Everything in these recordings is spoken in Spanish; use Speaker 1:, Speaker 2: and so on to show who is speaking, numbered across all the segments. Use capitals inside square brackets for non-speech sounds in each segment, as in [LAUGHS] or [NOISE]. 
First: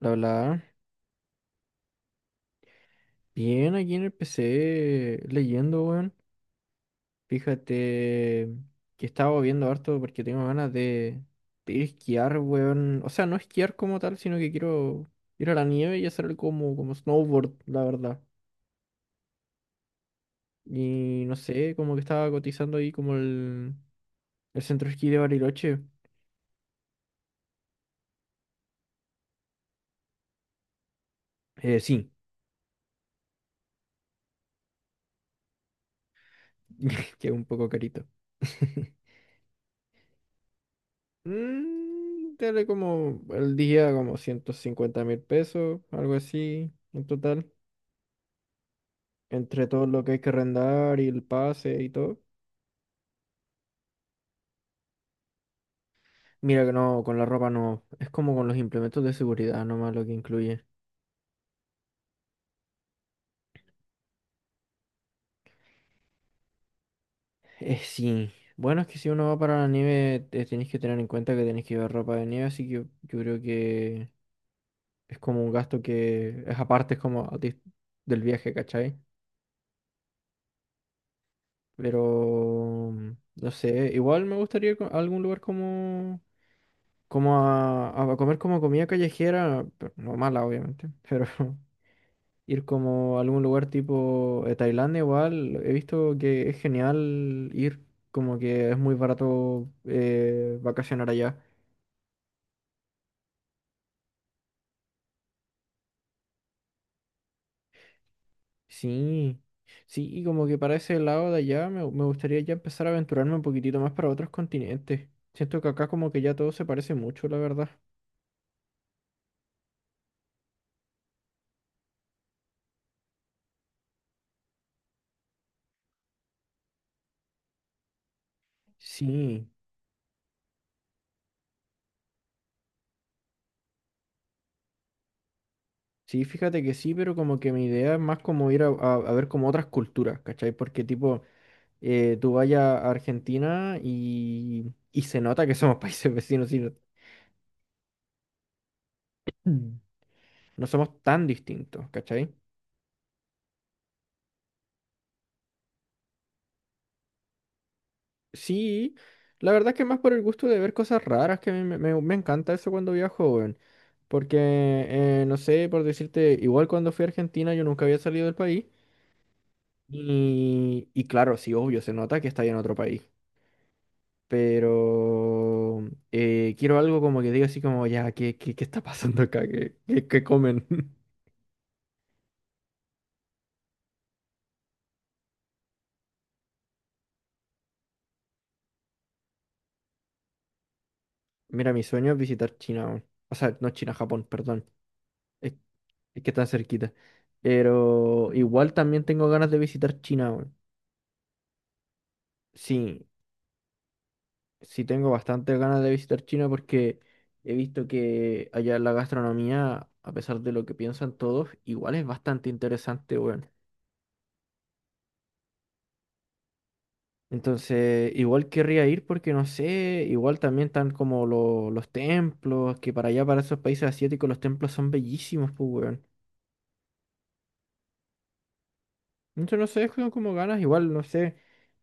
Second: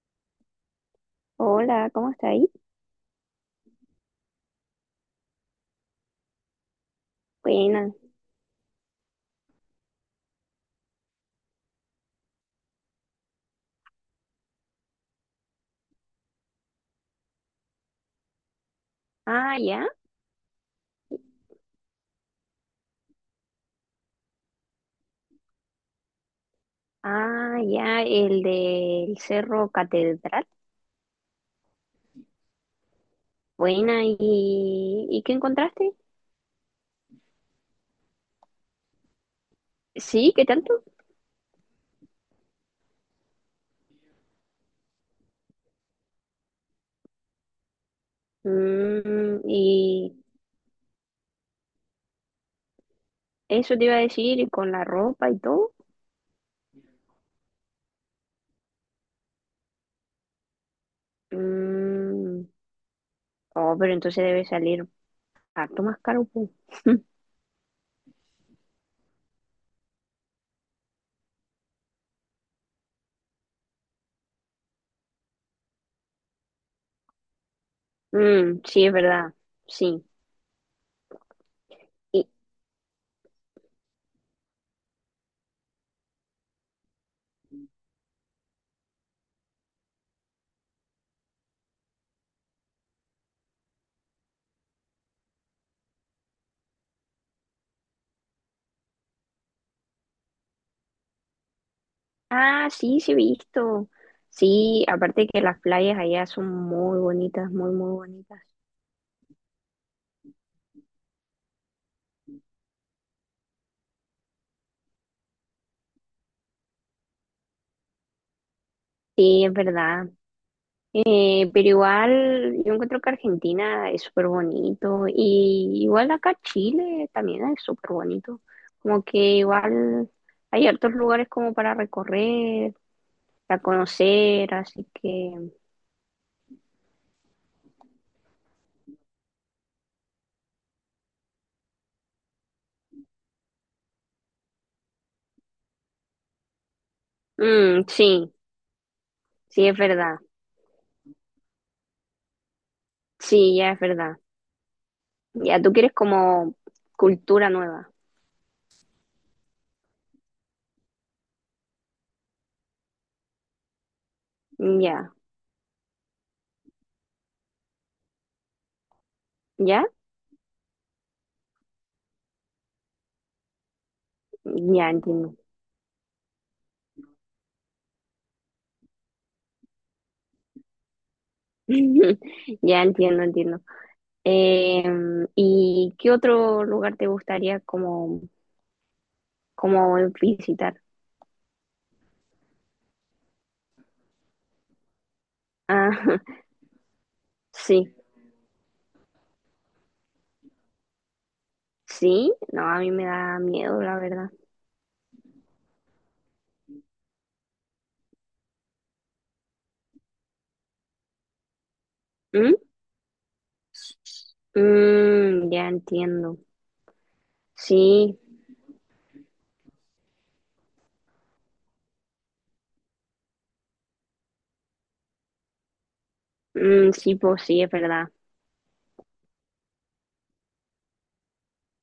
Speaker 1: La verdad,
Speaker 2: Hola, ¿cómo está ahí?
Speaker 1: bien aquí en el PC leyendo, weón.
Speaker 2: Buena.
Speaker 1: Fíjate que estaba viendo harto porque tengo ganas de ir a esquiar, weón. O sea, no esquiar como tal, sino que quiero ir a la nieve y hacer como snowboard, la verdad.
Speaker 2: Ah, ya.
Speaker 1: Y no sé, como que estaba cotizando ahí como el centro de esquí de Bariloche.
Speaker 2: Ah, ya, el del Cerro Catedral.
Speaker 1: Sí,
Speaker 2: Buena. ¿Y, qué encontraste?
Speaker 1: [LAUGHS] que es un poco carito. [LAUGHS]
Speaker 2: Sí, ¿qué tanto?
Speaker 1: Dale como el día como 150.000 pesos, algo así, en total.
Speaker 2: Mm,
Speaker 1: Entre todo lo que
Speaker 2: y
Speaker 1: hay que arrendar y el pase y todo.
Speaker 2: eso te iba a decir, y con la ropa y todo.
Speaker 1: Mira que no, con la ropa no. Es como con los implementos de seguridad nomás lo que incluye.
Speaker 2: Mm, oh, pero entonces debe salir harto más caro, pues.
Speaker 1: Sí. Bueno, es que si uno va para la nieve, tenéis que tener en cuenta que tenéis que llevar ropa de nieve, así que yo creo que es como un gasto que es aparte, es como del viaje,
Speaker 2: Mm, sí, es
Speaker 1: ¿cachai?
Speaker 2: verdad. Sí. Y,
Speaker 1: Pero, no sé, igual me gustaría ir a algún lugar como, como a comer como comida callejera, pero no mala, obviamente, [LAUGHS] pero ir como a algún lugar tipo Tailandia igual, he visto que es genial ir, como que es muy barato vacacionar allá.
Speaker 2: ah, sí, sí he visto. Sí, aparte que las playas allá son muy bonitas, muy, muy bonitas.
Speaker 1: Sí, sí, y como que para ese lado de allá me gustaría ya empezar a aventurarme un poquitito más para otros continentes. Siento que acá como que ya todo se parece mucho, la verdad.
Speaker 2: Sí, es verdad. Pero igual yo encuentro que Argentina es súper bonito y igual acá Chile también es súper bonito. Como que
Speaker 1: Sí,
Speaker 2: igual hay hartos lugares como para recorrer, para conocer, así que
Speaker 1: sí, fíjate que sí, pero como que mi idea es más como ir a ver como otras culturas, ¿cachai? Porque tipo, tú vayas a Argentina y se nota que somos [LAUGHS] países vecinos y no.
Speaker 2: mm, sí, sí es
Speaker 1: Mm.
Speaker 2: verdad,
Speaker 1: No somos tan distintos, ¿cachai?
Speaker 2: sí, ya es verdad. Ya tú quieres como cultura nueva,
Speaker 1: Sí, la verdad es que más por el gusto de ver cosas raras, que a mí me encanta eso cuando viajo, weón. Porque,
Speaker 2: ya,
Speaker 1: no sé, por decirte, igual cuando fui a Argentina yo nunca había salido del país.
Speaker 2: ya,
Speaker 1: Y claro, sí, obvio, se nota que está en otro país.
Speaker 2: ya entiendo.
Speaker 1: Pero quiero algo como que diga así como, ya, ¿qué está pasando acá? ¿Qué comen? [LAUGHS]
Speaker 2: [LAUGHS] Ya entiendo, entiendo. ¿Y qué otro lugar te gustaría como como visitar?
Speaker 1: Mira, mi sueño es visitar China, weón. O sea, no China, Japón, perdón. Es,
Speaker 2: Ah,
Speaker 1: es que está cerquita.
Speaker 2: [LAUGHS] sí,
Speaker 1: Pero igual también tengo ganas de visitar China, weón.
Speaker 2: sí, no, a mí me
Speaker 1: Sí,
Speaker 2: da miedo, la verdad.
Speaker 1: sí tengo bastantes ganas de visitar China porque he visto que allá la gastronomía, a pesar de lo que piensan todos, igual es bastante
Speaker 2: ¿Mm?
Speaker 1: interesante, weón.
Speaker 2: Mm, ya entiendo.
Speaker 1: Entonces,
Speaker 2: Sí,
Speaker 1: igual querría ir porque no sé, igual también están como los templos, que para allá, para esos países asiáticos, los templos son bellísimos, pues, weón.
Speaker 2: mm, sí, pues sí, es verdad.
Speaker 1: Entonces, no sé, tengo como ganas, igual, no sé.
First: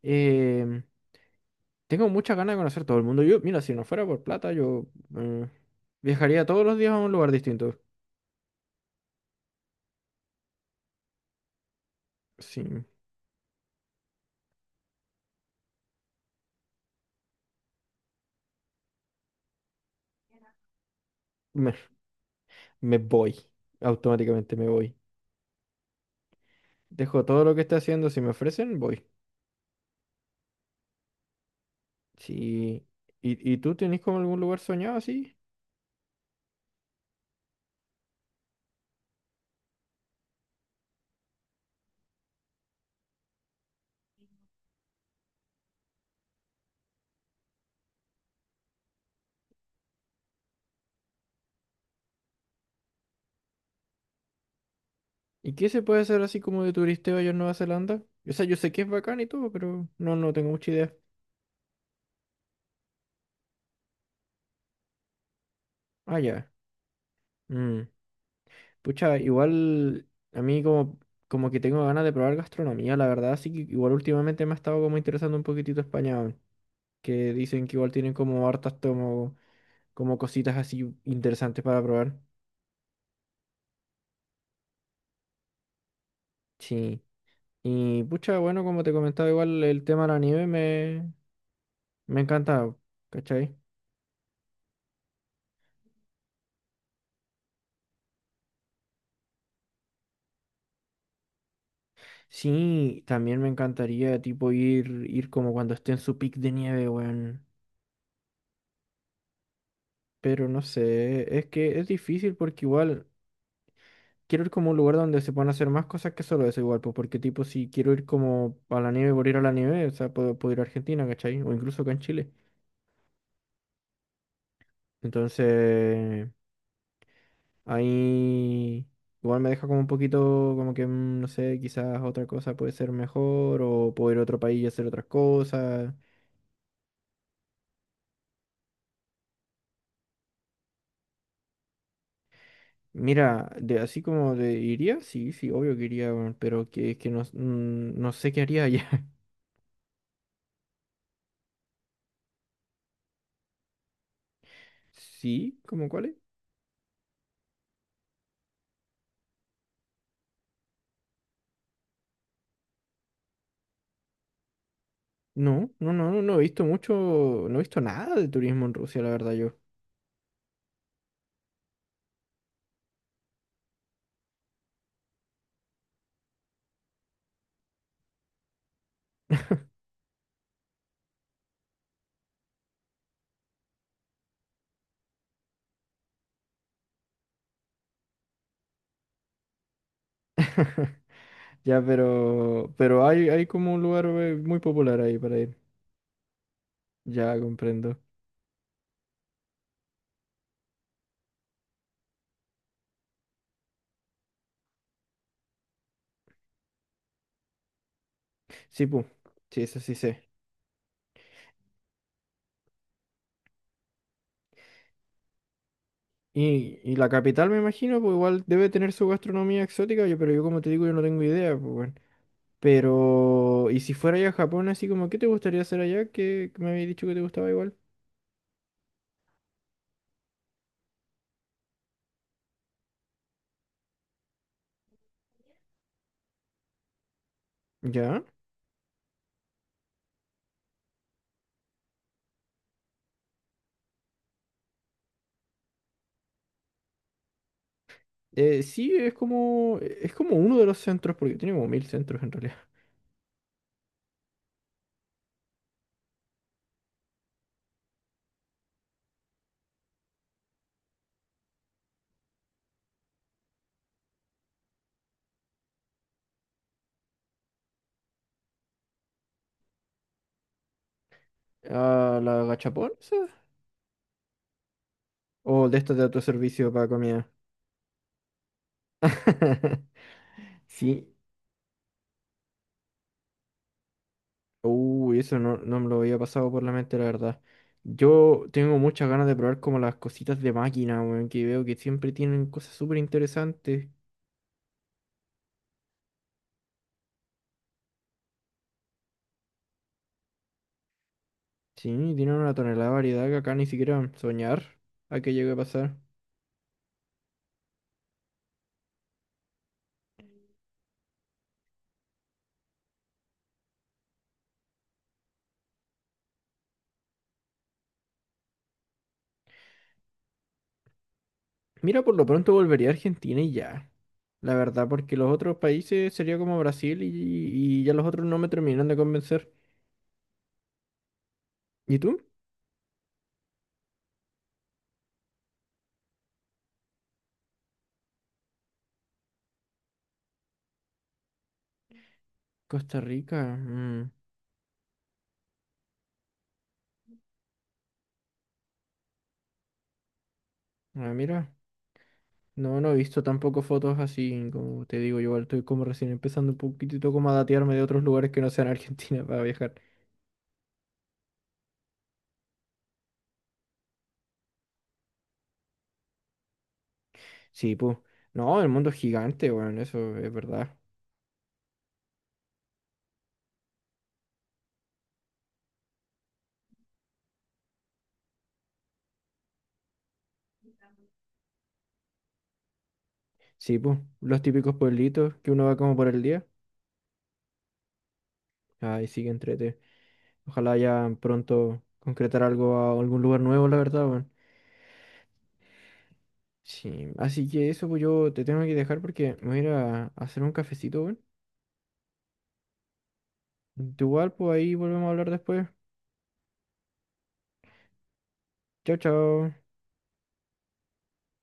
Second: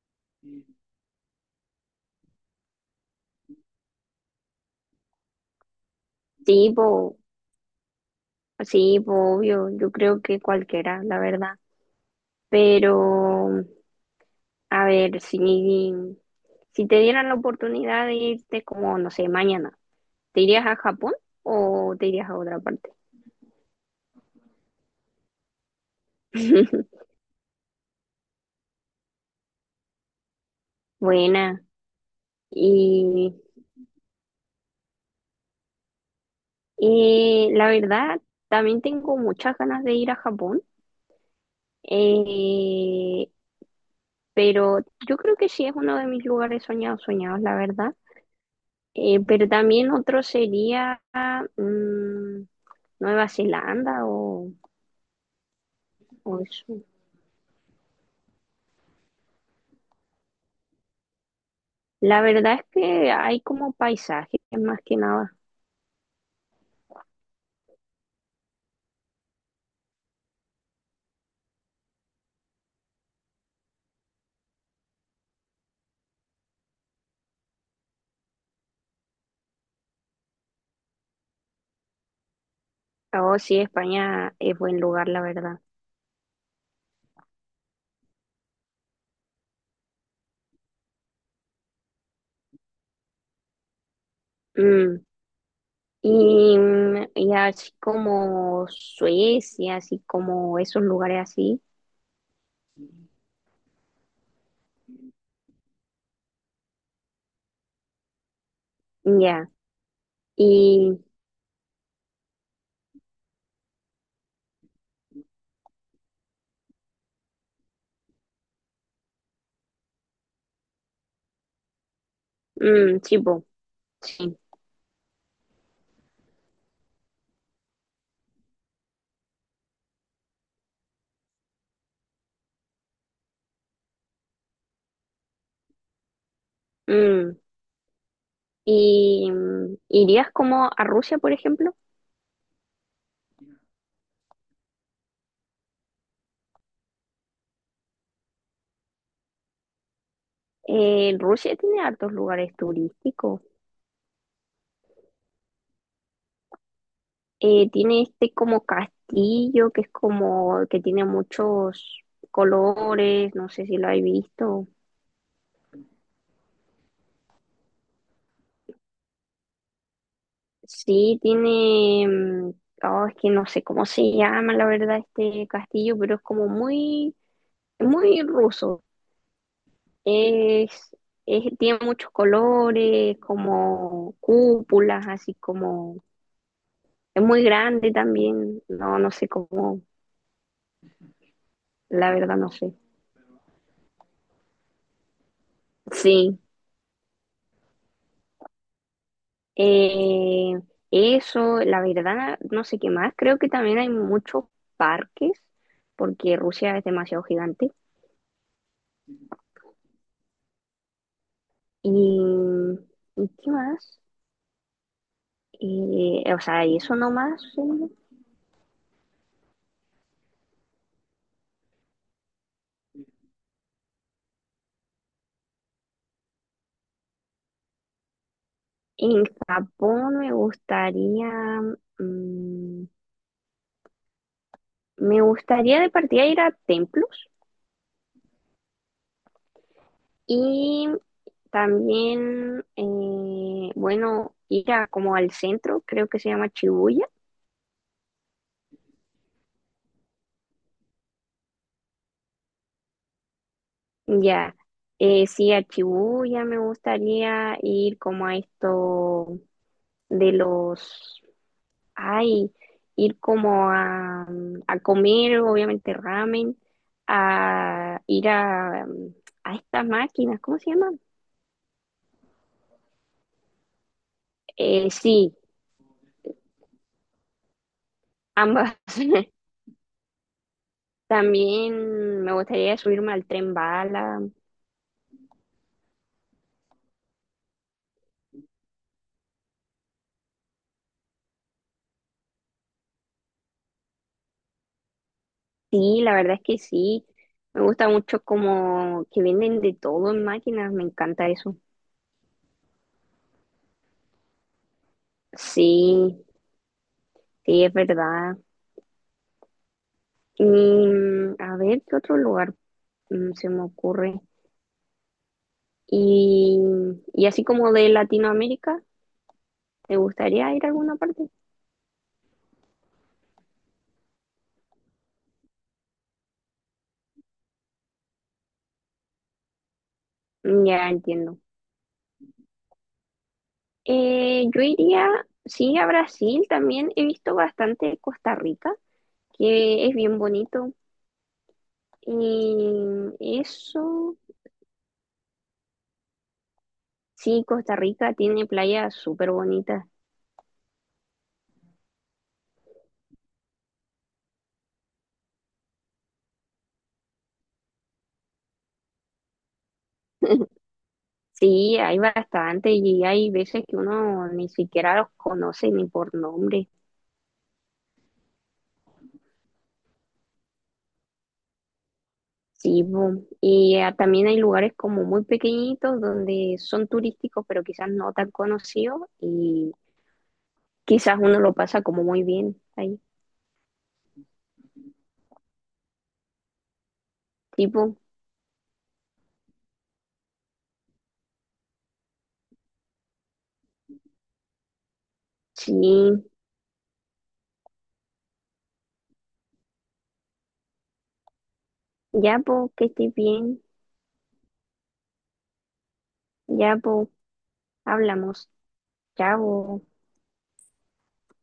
Speaker 1: em, Tengo muchas ganas de conocer todo el mundo. Yo, mira, si no fuera por plata, yo eh, viajaría todos
Speaker 2: Sí,
Speaker 1: los días a un
Speaker 2: po,
Speaker 1: lugar distinto.
Speaker 2: sí, po, obvio, yo creo que cualquiera, la verdad.
Speaker 1: Sí,
Speaker 2: Pero, a ver, si, si te dieran la oportunidad de irte como, no sé, mañana, ¿te irías a Japón
Speaker 1: me,
Speaker 2: o te irías a otra parte?
Speaker 1: me voy. Automáticamente me voy.
Speaker 2: [LAUGHS]
Speaker 1: Dejo todo lo que esté haciendo, si me ofrecen, voy.
Speaker 2: Buena.
Speaker 1: Sí.
Speaker 2: Y
Speaker 1: ¿Y tú tenés como algún lugar soñado así?
Speaker 2: La verdad, también tengo muchas ganas de ir a Japón, eh, pero yo creo que sí es uno de mis lugares soñados, soñados, la verdad. Pero también otro sería mm, Nueva Zelanda
Speaker 1: ¿Y qué se puede hacer así
Speaker 2: o
Speaker 1: como de
Speaker 2: eso.
Speaker 1: turisteo allá en Nueva Zelanda? O sea, yo sé que es bacán y todo, pero no, no tengo mucha idea.
Speaker 2: La verdad es que hay como paisajes más que nada.
Speaker 1: Ah, ya. Mm. Pucha, igual a mí como que tengo ganas de probar gastronomía, la verdad, así que igual últimamente me ha estado como interesando un poquitito España, weón, que dicen que igual tienen como hartas como cositas así interesantes para probar.
Speaker 2: Oh, sí, España es buen lugar, la verdad.
Speaker 1: Sí. Y pucha, bueno, como te comentaba, igual el tema de la nieve me encanta, ¿cachai?
Speaker 2: Mm, y, mm, y así como Suecia, así como esos lugares así.
Speaker 1: Sí, también me encantaría tipo ir como cuando esté en su pic de nieve, weón.
Speaker 2: Ya.
Speaker 1: Pero no
Speaker 2: Y,
Speaker 1: sé, es que es difícil porque igual. Quiero ir como a un lugar donde se puedan hacer más cosas que solo eso igual, pues porque tipo si quiero ir como a la nieve por ir a la nieve, o sea, puedo ir a Argentina, ¿cachai? O incluso acá en Chile.
Speaker 2: mm, sí, po, sí.
Speaker 1: Entonces, ahí igual me deja como un poquito como que, no sé, quizás otra cosa puede ser mejor o puedo ir a otro país y hacer otras cosas.
Speaker 2: Mm. ¿Y mm, irías como a Rusia, por ejemplo?
Speaker 1: Mira, de así como de iría, sí, sí, obvio que iría, weón, pero que es que no, no sé qué haría allá. [LAUGHS]
Speaker 2: Rusia tiene hartos lugares turísticos.
Speaker 1: Sí, ¿cómo cuál?
Speaker 2: Tiene este como castillo que es como que tiene muchos colores, no sé si lo habéis visto.
Speaker 1: No, no, no, no, no he visto mucho, no he visto nada de turismo en Rusia, la verdad yo.
Speaker 2: Sí, tiene, mm, oh, es que no sé cómo se llama la verdad este castillo, pero es como muy, muy ruso. Es, tiene muchos colores, como cúpulas, así como, es muy grande también, no, no sé cómo,
Speaker 1: [LAUGHS] Ya,
Speaker 2: la verdad no
Speaker 1: pero,
Speaker 2: sé.
Speaker 1: pero hay como un lugar muy popular ahí para ir.
Speaker 2: Sí,
Speaker 1: Ya comprendo.
Speaker 2: eh, eso, la verdad no sé qué más, creo que también hay muchos parques, porque Rusia es demasiado gigante.
Speaker 1: Sí, pues, sí, eso sí sé.
Speaker 2: ¿Y, ¿Y qué más? O sea, y
Speaker 1: Y
Speaker 2: eso
Speaker 1: la
Speaker 2: nomás,
Speaker 1: capital, me
Speaker 2: eh.
Speaker 1: imagino, pues igual debe tener su gastronomía exótica, yo, pero yo como te digo, yo no tengo idea, pues bueno. Pero, y si fuera ya a Japón, así como, ¿qué te gustaría hacer allá? Que me habías dicho que te gustaba igual.
Speaker 2: En Japón me gustaría... mm, me gustaría de partida ir a templos
Speaker 1: ¿Ya?
Speaker 2: y también, bueno, ir a, como al centro, creo que se llama Shibuya.
Speaker 1: Sí, es como uno de los centros, porque tiene como mil centros en realidad.
Speaker 2: Ya, sí, a Shibuya me gustaría ir como a esto de los, ay, ir como a comer, obviamente ramen, a ir a estas máquinas, ¿cómo se llaman?
Speaker 1: Ah, ¿la gachapón? ¿Esa?
Speaker 2: Sí,
Speaker 1: ¿O de estas de autoservicio para comida?
Speaker 2: ambas. [LAUGHS]
Speaker 1: [LAUGHS] Sí.
Speaker 2: También me gustaría subirme al tren bala.
Speaker 1: Uy, eso no, no me lo había pasado por la mente, la verdad. Yo tengo muchas ganas de probar como las cositas de máquina, weón, que veo que siempre tienen cosas súper interesantes.
Speaker 2: Sí, la verdad es que sí. Me gusta mucho como que venden de todo en máquinas, me encanta eso.
Speaker 1: Sí, tienen una tonelada de variedad que acá ni siquiera soñar a que llegue a pasar.
Speaker 2: Sí, sí, es verdad. Y mm, a ver, ¿qué otro lugar mm, se me ocurre? Y, y así como de Latinoamérica, ¿te gustaría ir a alguna parte?
Speaker 1: Mira, por lo pronto volvería a Argentina y ya. La verdad, porque los otros países sería como Brasil y ya los otros no me terminan de convencer.
Speaker 2: Mm, ya entiendo.
Speaker 1: ¿Y tú?
Speaker 2: Yo iría, sí, a Brasil también. He visto bastante Costa Rica, que es bien bonito.
Speaker 1: Costa Rica.
Speaker 2: Y
Speaker 1: Mm.
Speaker 2: eso, sí, Costa Rica tiene playas súper bonitas.
Speaker 1: Ah, mira. No, no he visto tampoco fotos así, como te digo, yo igual estoy como recién empezando un poquitito como a datearme de otros lugares que no sean Argentina [LAUGHS] para viajar.
Speaker 2: [LAUGHS] Sí, hay bastante y hay veces que uno ni siquiera los conoce ni por nombre.
Speaker 1: Sí, pues. No, el mundo es gigante, bueno, eso es verdad.
Speaker 2: Sí, bu, y ah, también hay lugares como muy pequeñitos donde son turísticos, pero quizás no tan conocidos y quizás uno lo pasa como muy bien ahí.
Speaker 1: Sí, pues. Los típicos pueblitos que uno va como por el día.
Speaker 2: Tipo,
Speaker 1: Ay, sí, que entrete. Ojalá ya pronto concretar algo a algún lugar nuevo, la verdad, bueno.
Speaker 2: sí, bu. Sí.
Speaker 1: Sí, así que eso, pues yo te tengo que dejar porque me voy a ir a hacer un cafecito, bueno.
Speaker 2: Ya, pues, que estés bien,
Speaker 1: Igual, pues ahí volvemos a hablar después.
Speaker 2: ya, pues, hablamos,
Speaker 1: Chao, chao.
Speaker 2: chao.